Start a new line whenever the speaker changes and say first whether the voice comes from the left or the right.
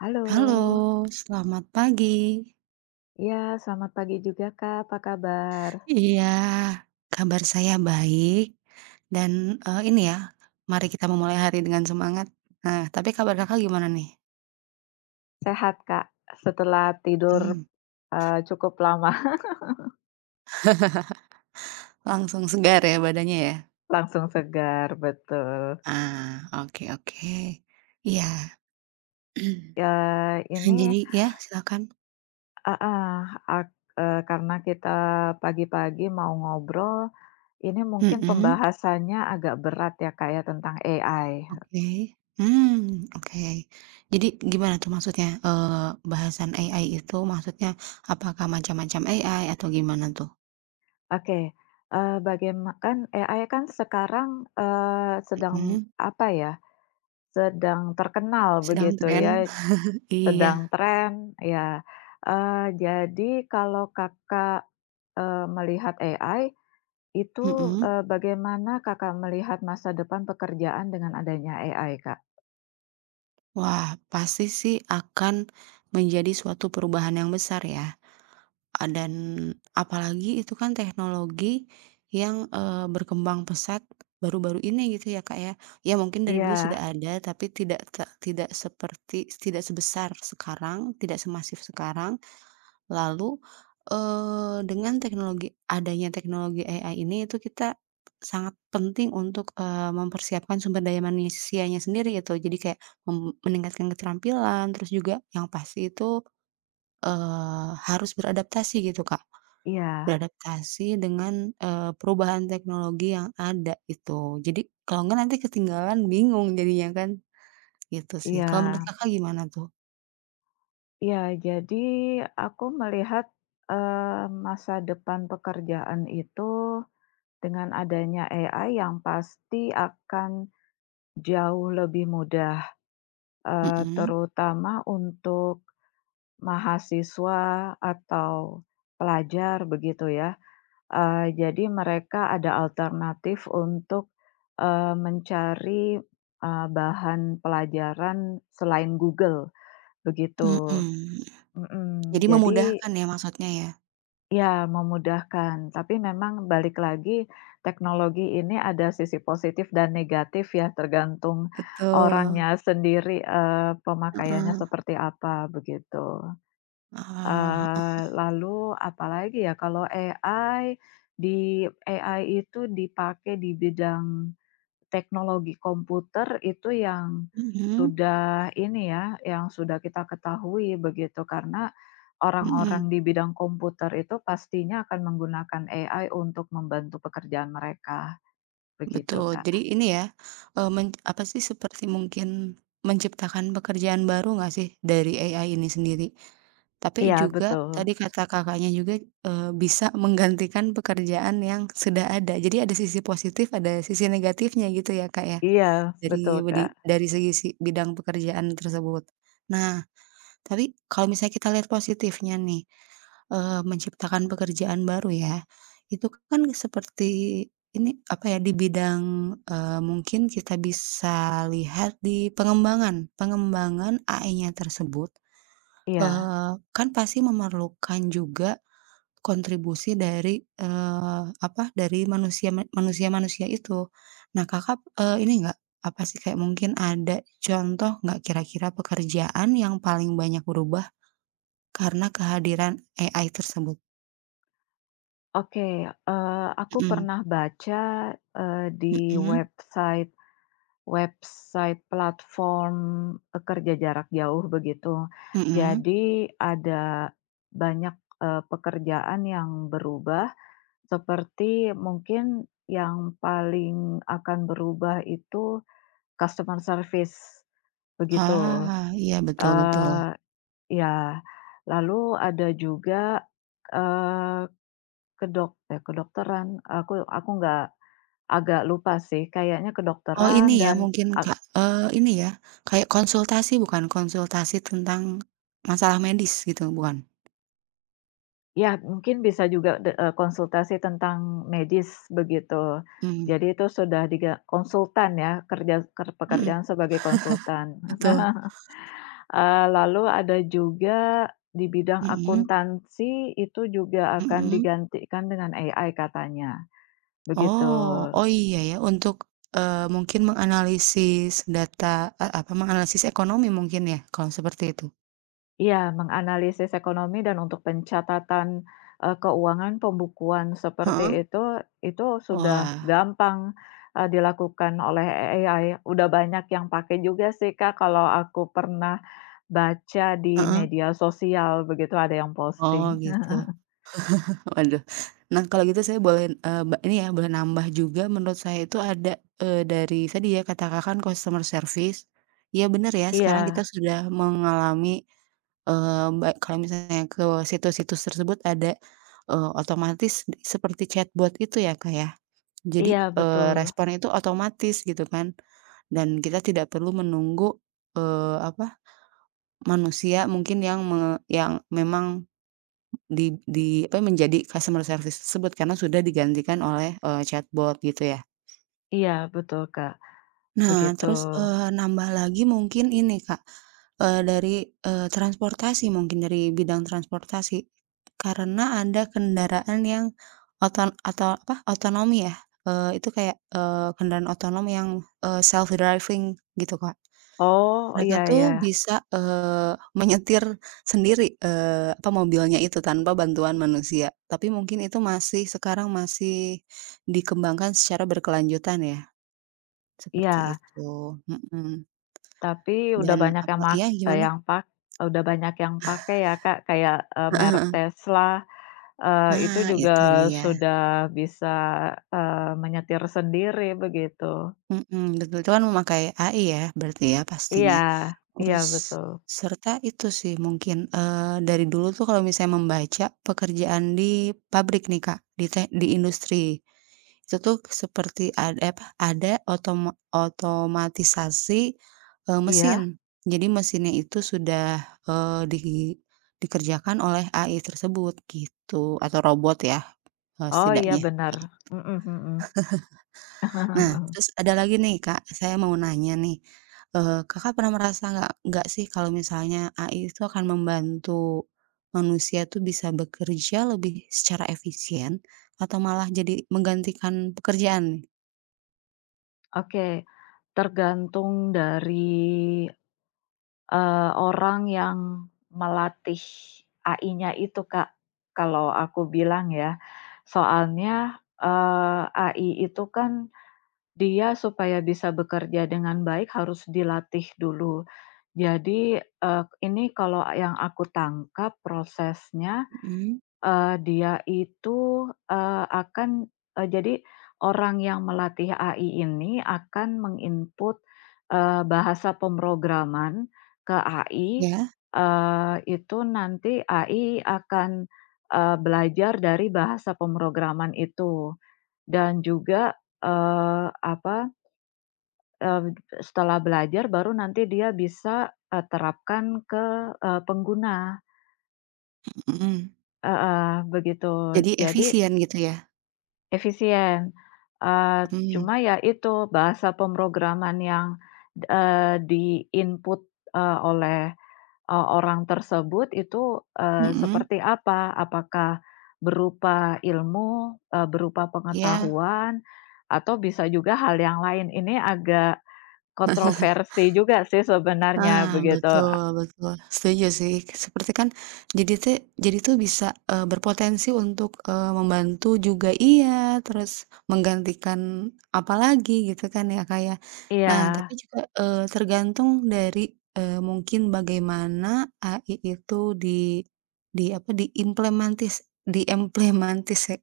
left: Halo,
right: Halo, selamat pagi.
left: ya selamat pagi juga Kak, apa kabar?
right: Iya, kabar saya baik dan, ini ya, mari kita memulai hari dengan semangat. Nah, tapi kabar Kakak gimana nih?
left: Sehat Kak? Setelah tidur,
right: Mmm,
left: cukup lama,
right: langsung segar ya badannya ya?
left: langsung segar, betul.
right: Ah, oke oke. Iya.
left: Ya, ini,
right: Jadi ya, silakan.
left: heeh, ak karena kita pagi-pagi mau ngobrol, ini mungkin
right: Mhm,
left: pembahasannya agak berat ya Kak ya tentang AI.
right: oke. Hmm, oke. Jadi gimana tuh maksudnya, bahasan AI itu maksudnya apakah macam-macam AI atau gimana tuh?
left: Oke, bagaiman kan AI kan sekarang, sedang
right: Mhm.
left: apa ya, sedang terkenal
right: Sedang
left: begitu
right: tren,
left: ya.
right: iya,
left: Sedang tren, ya. Jadi kalau Kakak, melihat AI itu,
right: mhm.
left: bagaimana Kakak melihat masa depan pekerjaan dengan adanya AI, Kak?
right: Wah, pasti sih akan menjadi suatu perubahan yang besar ya, dan apalagi itu kan teknologi yang berkembang pesat baru-baru ini gitu ya, Kak, ya. Ya mungkin dari dulu
left: Iya,
right: sudah ada tapi tidak seperti tidak sebesar sekarang, tidak semasif sekarang. Lalu, dengan adanya teknologi AI ini itu kita sangat penting untuk mempersiapkan sumber daya manusianya sendiri itu. Jadi kayak meningkatkan keterampilan, terus juga yang pasti itu, harus beradaptasi gitu, Kak.
left: iya,
right: Beradaptasi dengan perubahan teknologi yang ada itu. Jadi kalau enggak nanti ketinggalan bingung jadinya kan, gitu sih.
left: iya,
right: Kalau menurut Kakak gimana tuh?
left: iya. Jadi aku melihat, masa depan pekerjaan itu dengan adanya AI yang pasti akan jauh lebih mudah,
right: Mhm,
left: terutama untuk mahasiswa atau pelajar begitu ya. Jadi mereka ada alternatif untuk, mencari, bahan pelajaran selain Google begitu.
right: mhm.
left: Mhm,
right: Jadi
left: jadi
right: memudahkan ya maksudnya ya?
left: ya memudahkan, tapi memang balik lagi teknologi ini ada sisi positif dan negatif ya, tergantung
right: Betul,
left: orangnya sendiri, pemakaiannya
right: heeh,
left: seperti apa begitu.
right: ah,
left: Lalu apalagi ya, kalau AI itu dipakai di bidang teknologi komputer itu yang
right: heeh, mhm,
left: sudah ini ya, yang sudah kita ketahui begitu, karena
right: mhm,
left: orang-orang di bidang komputer itu pastinya akan menggunakan AI untuk membantu pekerjaan mereka, begitu,
right: betul.
left: Kak.
right: Jadi ini ya, eee, men apa sih, seperti mungkin menciptakan pekerjaan baru nggak sih dari AI ini sendiri? Tapi
left: Iya
right: juga
left: betul,
right: tadi kata Kakaknya juga, bisa menggantikan pekerjaan yang sudah ada. Jadi ada sisi positif, ada sisi negatifnya gitu ya, Kak, ya,
left: iya betul,
right: dari bedi
left: Kak.
right: dari segi bidang pekerjaan tersebut. Nah, tapi kalau misalnya kita lihat positifnya nih, menciptakan pekerjaan baru ya, itu kan seperti ini, apa ya, di bidang, mungkin kita bisa lihat di pengembangan. Pengembangan AI-nya tersebut,
left: Iya.
right: eee, kan pasti memerlukan juga kontribusi dari dari manusia-manusia itu. Nah Kakak, ini enggak, apa sih, kayak mungkin ada contoh nggak kira-kira pekerjaan yang paling banyak berubah karena kehadiran AI tersebut.
left: Oke, aku
right: Mhm,
left: pernah baca, di
right: mhm,
left: website Website platform, kerja jarak jauh begitu.
right: mhm.
left: Jadi ada banyak, pekerjaan yang berubah, seperti mungkin yang paling akan berubah itu customer service, begitu.
right: Ah, iya betul betul.
left: Eee, Ya, lalu ada juga, eee, kedokteran, aku nggak agak lupa sih, kayaknya
right: Oh ini
left: kedokteran
right: ya
left: dan...
right: mungkin Kak, ini ya, kayak konsultasi bukan? Konsultasi tentang masalah medis gitu bukan?
left: Ya, mungkin bisa juga konsultasi tentang medis begitu.
right: Mmm,
left: Jadi itu sudah diga konsultan ya, kerja ker
right: mhm,
left: pekerjaan sebagai konsultan.
right: betul,
left: Lalu ada juga di bidang
right: mhm,
left: akuntansi itu juga akan
right: mhm.
left: digantikan dengan AI katanya, begitu.
right: Oh, oh iya ya untuk, mungkin menganalisis data e apa, menganalisis ekonomi mungkin ya kalau seperti itu?
left: Iya, menganalisis ekonomi dan untuk pencatatan, keuangan, pembukuan seperti
right: Heeh?
left: itu sudah
right: Wah,
left: gampang, dilakukan oleh AI. Udah banyak yang pakai juga sih, Kak, kalau aku pernah baca di
right: heeh,
left: media sosial begitu, ada yang posting.
right: oh gitu. Waduh. Nah, kalau gitu saya boleh, eee, ba ini ya, boleh nambah juga menurut saya itu ada, dari tadi ya kata Kakak kan customer service, iya benar ya sekarang kita
left: Iya,
right: sudah mengalami, eee, ba kalau misalnya ke situs-situs tersebut ada, otomatis seperti chatbot itu ya, Kak, ya. Jadi,
left: iya,
right: eee,
left: betul.
right: respon itu otomatis gitu kan dan kita tidak perlu menunggu, eee, apa, manusia mungkin yang yang memang di apa, menjadi customer service tersebut karena sudah digantikan oleh chatbot gitu ya.
left: Iya, betul, Kak,
right: Nah
left: begitu.
right: terus, nambah lagi mungkin ini Kak, dari transportasi mungkin dari bidang transportasi. Karena ada kendaraan yang otonomi ya, itu kayak kendaraan otonom yang self driving gitu Kak.
left: Oh,
right: Mereka
left: iya,
right: tuh
left: iya.
right: bisa menyetir sendiri, mobilnya itu tanpa bantuan manusia. Tapi mungkin itu masih sekarang masih dikembangkan secara berkelanjutan ya, seperti
left: Iya.
right: itu, mhm,
left: Tapi udah
right: dan
left: banyak
right: apa
left: yang mak
right: iya
left: eee,
right: gimana?
left: yang pak udah banyak yang pakai ya, Kak, kayak,
right: Heeh
left: merek
right: heeh.
left: Tesla, itu
right: Nah,
left: juga
right: itu dia,
left: sudah bisa, menyetir sendiri begitu.
right: mhm, betul, itu kan memakai AI ya berarti ya pastinya.
left: Iya, iya
right: Terus
left: betul.
right: serta itu sih mungkin, dari dulu tuh kalau misalnya membaca pekerjaan di pabrik nih Kak, di industri. Itu tuh seperti ada otomatisasi,
left: Iya?
right: mesin. Jadi mesinnya itu sudah, eee, di dikerjakan oleh AI tersebut gitu, atau robot ya,
left: Oh iya,
right: setidaknya.
left: bener. Mhm, mhm.
right: Nah, terus ada lagi nih, Kak, saya mau nanya nih, Kakak pernah merasa nggak sih kalau misalnya AI itu akan membantu manusia tuh bisa bekerja lebih secara efisien atau malah jadi menggantikan pekerjaan nih?
left: Oke, tergantung dari orang yang melatih AI-nya itu, Kak, kalau aku bilang ya. Soalnya, AI itu kan dia supaya bisa bekerja dengan baik harus dilatih dulu. Jadi, ini kalau yang aku tangkap prosesnya,
right: Mhm,
left: Dia itu, jadi orang yang melatih AI ini akan menginput bahasa pemrograman ke AI,
right: ya?
left: itu nanti AI akan, belajar dari bahasa pemrograman itu, dan juga, eee, apa, eee, setelah belajar baru nanti dia bisa, terapkan ke, pengguna.
right: Mhm.
left: Heeh, begitu.
right: Jadi
left: Jadi
right: efisien gitu ya?
left: efisien, eee,
right: Mhm,
left: cuma ya itu bahasa pemrograman yang, di-input, eh, oleh, orang tersebut itu,
right: mhm.
left: seperti apa? Apakah berupa ilmu, berupa
right: Iya.
left: pengetahuan, atau bisa juga hal yang lain? Ini agak kontroversi juga sih sebenarnya
right: Ah,
left: begitu.
right: betul betul. Setuju sih. Seperti kan jadi tuh jadi tuh bisa, berpotensi untuk membantu juga iya, terus menggantikan apa lagi gitu kan ya, kayak
left: Iya,
right: Nah, tapi juga, tergantung dari, mungkin bagaimana AI itu di di apa, diimplementis diimplementis ya,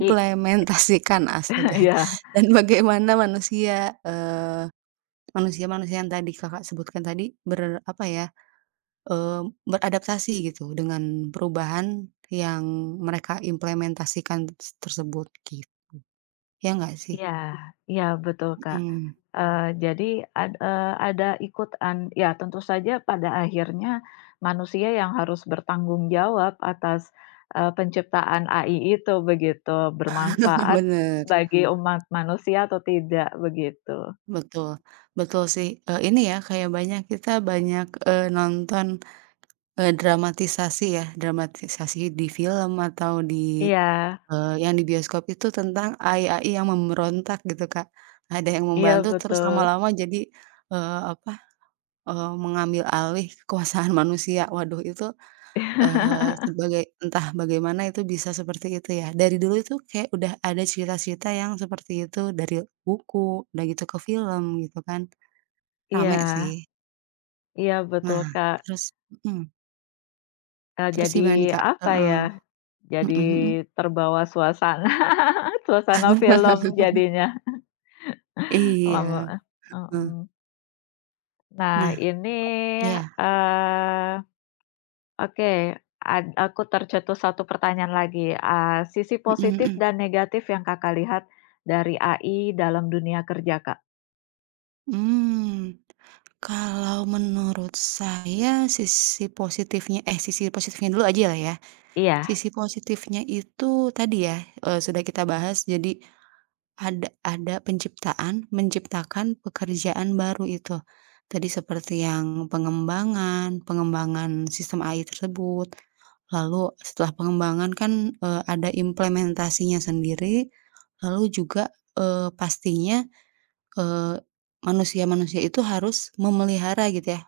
left: i
right: astaga,
left: iya.
right: dan bagaimana manusia, Manusia-manusia yang tadi Kakak sebutkan tadi ber apa ya, eee, beradaptasi gitu dengan perubahan yang mereka implementasikan s tersebut git ya nggak sih?
left: Iya, iya betul, Kak.
right: Mhm.
left: Jadi ada ikutan ya, tentu saja pada akhirnya manusia yang harus bertanggung jawab atas, penciptaan AI itu begitu, bermanfaat
right: Bener,
left: bagi umat manusia atau tidak begitu.
right: betul, betul sih, ini ya kayak banyak kita banyak, nonton, dramatisasi ya, dramatisasi di film atau di,
left: Iya,
right: yang di bioskop itu tentang AI-AI yang memberontak gitu, Kak. Ada yang
left: iya
right: membantu terus
left: betul.
right: lama-lama jadi, eee, apa mengambil alih kekuasaan manusia. Waduh itu, sebagai entah bagaimana itu bisa seperti itu ya. Dari dulu itu kayak udah ada cerita-cerita yang seperti itu dari buku, udah gitu ke film gitu kan, rame
left: Iya,
right: sih.
left: iya betul,
right: Nah
left: Kak.
right: terus mhm, terus
left: Jadi
right: gimana nih Kak?
left: apa
right: Heeh,
left: ya, jadi
right: mhm mhm.
left: terbawa suasana, suasana film jadinya.
right: Iya,
left: Lama,
right: heeh.
left: mhm. Nah
right: Nah
left: ini,
right: iya,
left: eee, oke, aku tercetus satu pertanyaan lagi, sisi
right: mhm
left: positif
right: mhm.
left: dan negatif yang Kakak lihat dari AI dalam dunia kerja, Kak?
right: Mmm, kalau menurut saya sisi positifnya eh, sisi positifnya dulu aja lah ya.
left: Iya,
right: Sisi positifnya itu tadi ya, sudah kita bahas jadi ada penciptaan menciptakan pekerjaan baru itu. Tadi seperti yang pengembangan pengembangan sistem AI tersebut, lalu setelah pengembangan kan, ada implementasinya sendiri, lalu juga, pastinya, eee, manusia-manusia itu harus memelihara gitu ya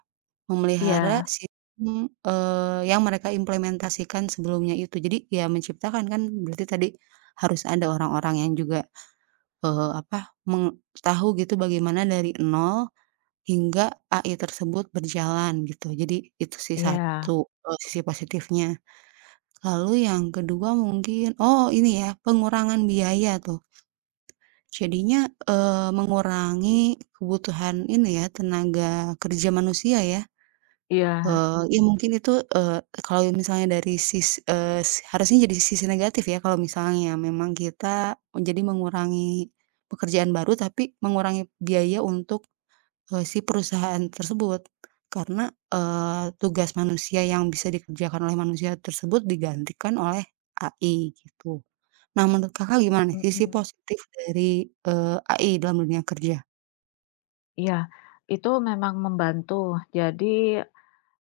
right: Memelihara
left: iya,
right: sistem, yang mereka implementasikan sebelumnya itu. Jadi ya menciptakan kan berarti tadi harus ada orang-orang yang juga, eee, apa, meng tahu gitu bagaimana dari nol hingga AI tersebut berjalan gitu. Jadi itu sih
left: iya,
right: satu, sisi positifnya. Lalu yang kedua mungkin oh ini ya, pengurangan biaya tuh. Jadinya, mengurangi kebutuhan ini ya, tenaga kerja manusia ya.
left: iya,
right: Ya mungkin itu, kalau misalnya dari harusnya jadi sisi negatif ya kalau misalnya memang kita menjadi mengurangi pekerjaan baru, tapi mengurangi biaya untuk, si perusahaan tersebut. Karena, tugas manusia yang bisa dikerjakan oleh manusia tersebut digantikan oleh AI gitu. Nah menurut Kakak gimana nih sisi
left: mhm,
right: positif dari, AI dalam dunia kerja?
left: iya. Itu memang membantu. Jadi,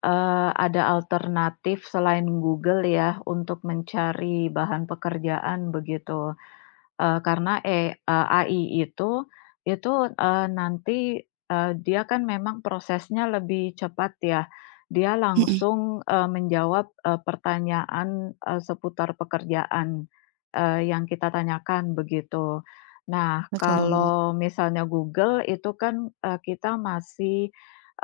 left: ada alternatif selain Google ya untuk mencari bahan pekerjaan begitu. Eee, karena e eee, AI itu, nanti, dia kan memang prosesnya lebih cepat ya. Dia
right: Mhm,
left: langsung, menjawab, pertanyaan, seputar pekerjaan, yang kita tanyakan begitu. Nah,
right: betul,
left: kalau misalnya Google itu kan, kita masih,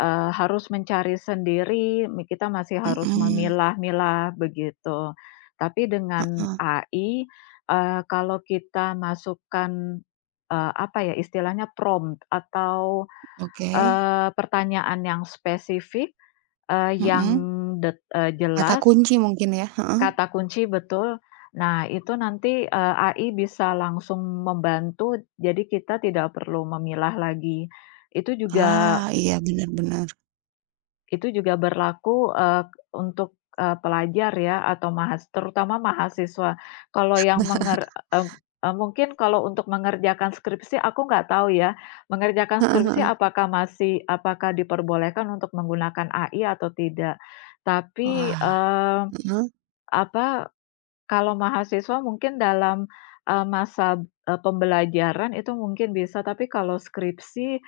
left: harus mencari sendiri, kita masih harus
right: mhm,
left: memilah-milah begitu. Tapi dengan
right: heeh,
left: AI, kalau kita masukkan, apa ya, istilahnya prompt atau,
right: oke,
left: pertanyaan yang spesifik, eee, yang
right: mhm.
left: det eee,
right: Kata
left: jelas,
right: kunci mungkin ya? Heeh.
left: kata kunci betul. Nah, itu nanti, AI bisa langsung membantu, jadi kita tidak perlu memilah lagi. Itu juga,
right: Ah, iya benar-benar
left: itu juga berlaku, untuk, pelajar ya, atau terutama mahasiswa. Kalau yang mungkin kalau untuk mengerjakan skripsi aku nggak tahu ya, mengerjakan
right: Heeh
left: skripsi
right: heeh.
left: apakah diperbolehkan untuk menggunakan AI atau tidak. Tapi,
right: Wah, heeh,
left: apa, kalau mahasiswa mungkin dalam, masa, pembelajaran itu mungkin bisa, tapi kalau skripsi,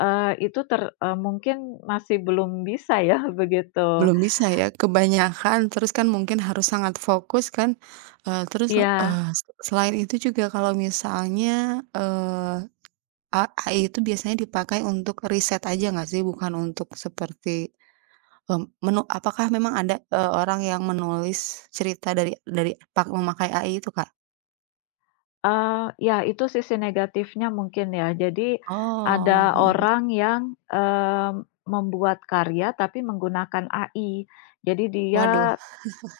left: Eee, itu ter eee, mungkin masih belum bisa ya, begitu.
right: belum bisa ya, kebanyakan, terus kan mungkin harus sangat fokus kan, eee, terus,
left: Iya,
right: eee, selain itu juga kalau misalnya, eee, a AI itu biasanya dipakai untuk riset aja nggak sih? Bukan untuk seperti, mmm, menu apakah memang ada, orang yang menulis cerita dari pak memakai AI itu, Kak?
left: ya itu sisi negatifnya mungkin ya. Jadi
right: Oh,
left: ada
right: mhm mhm.
left: orang yang, eee, membuat karya tapi menggunakan AI. Jadi
right: Waduh,
left: dia,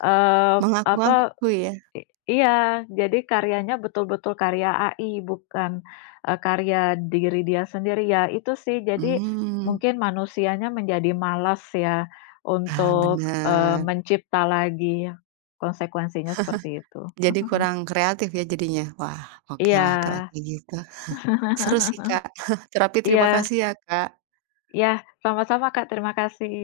left: eee, apa
right: mengaku-ngaku ya?
left: I iya, jadi karyanya betul-betul karya AI, bukan, karya diri dia sendiri ya. Itu sih, jadi
right: Mmm.
left: mungkin manusianya menjadi malas ya
right: Ah,
left: untuk,
right: bener.
left: mencipta lagi, konsekuensinya seperti itu.
right: Jadi kurang kreatif ya jadinya? Wah, oke lah
left: Iya.
right: kalau kayak gitu. Seru sih, Kak. Terapi terima
left: Iya,
right: kasih ya, Kak.
left: iya, sama-sama Kak, terima kasih.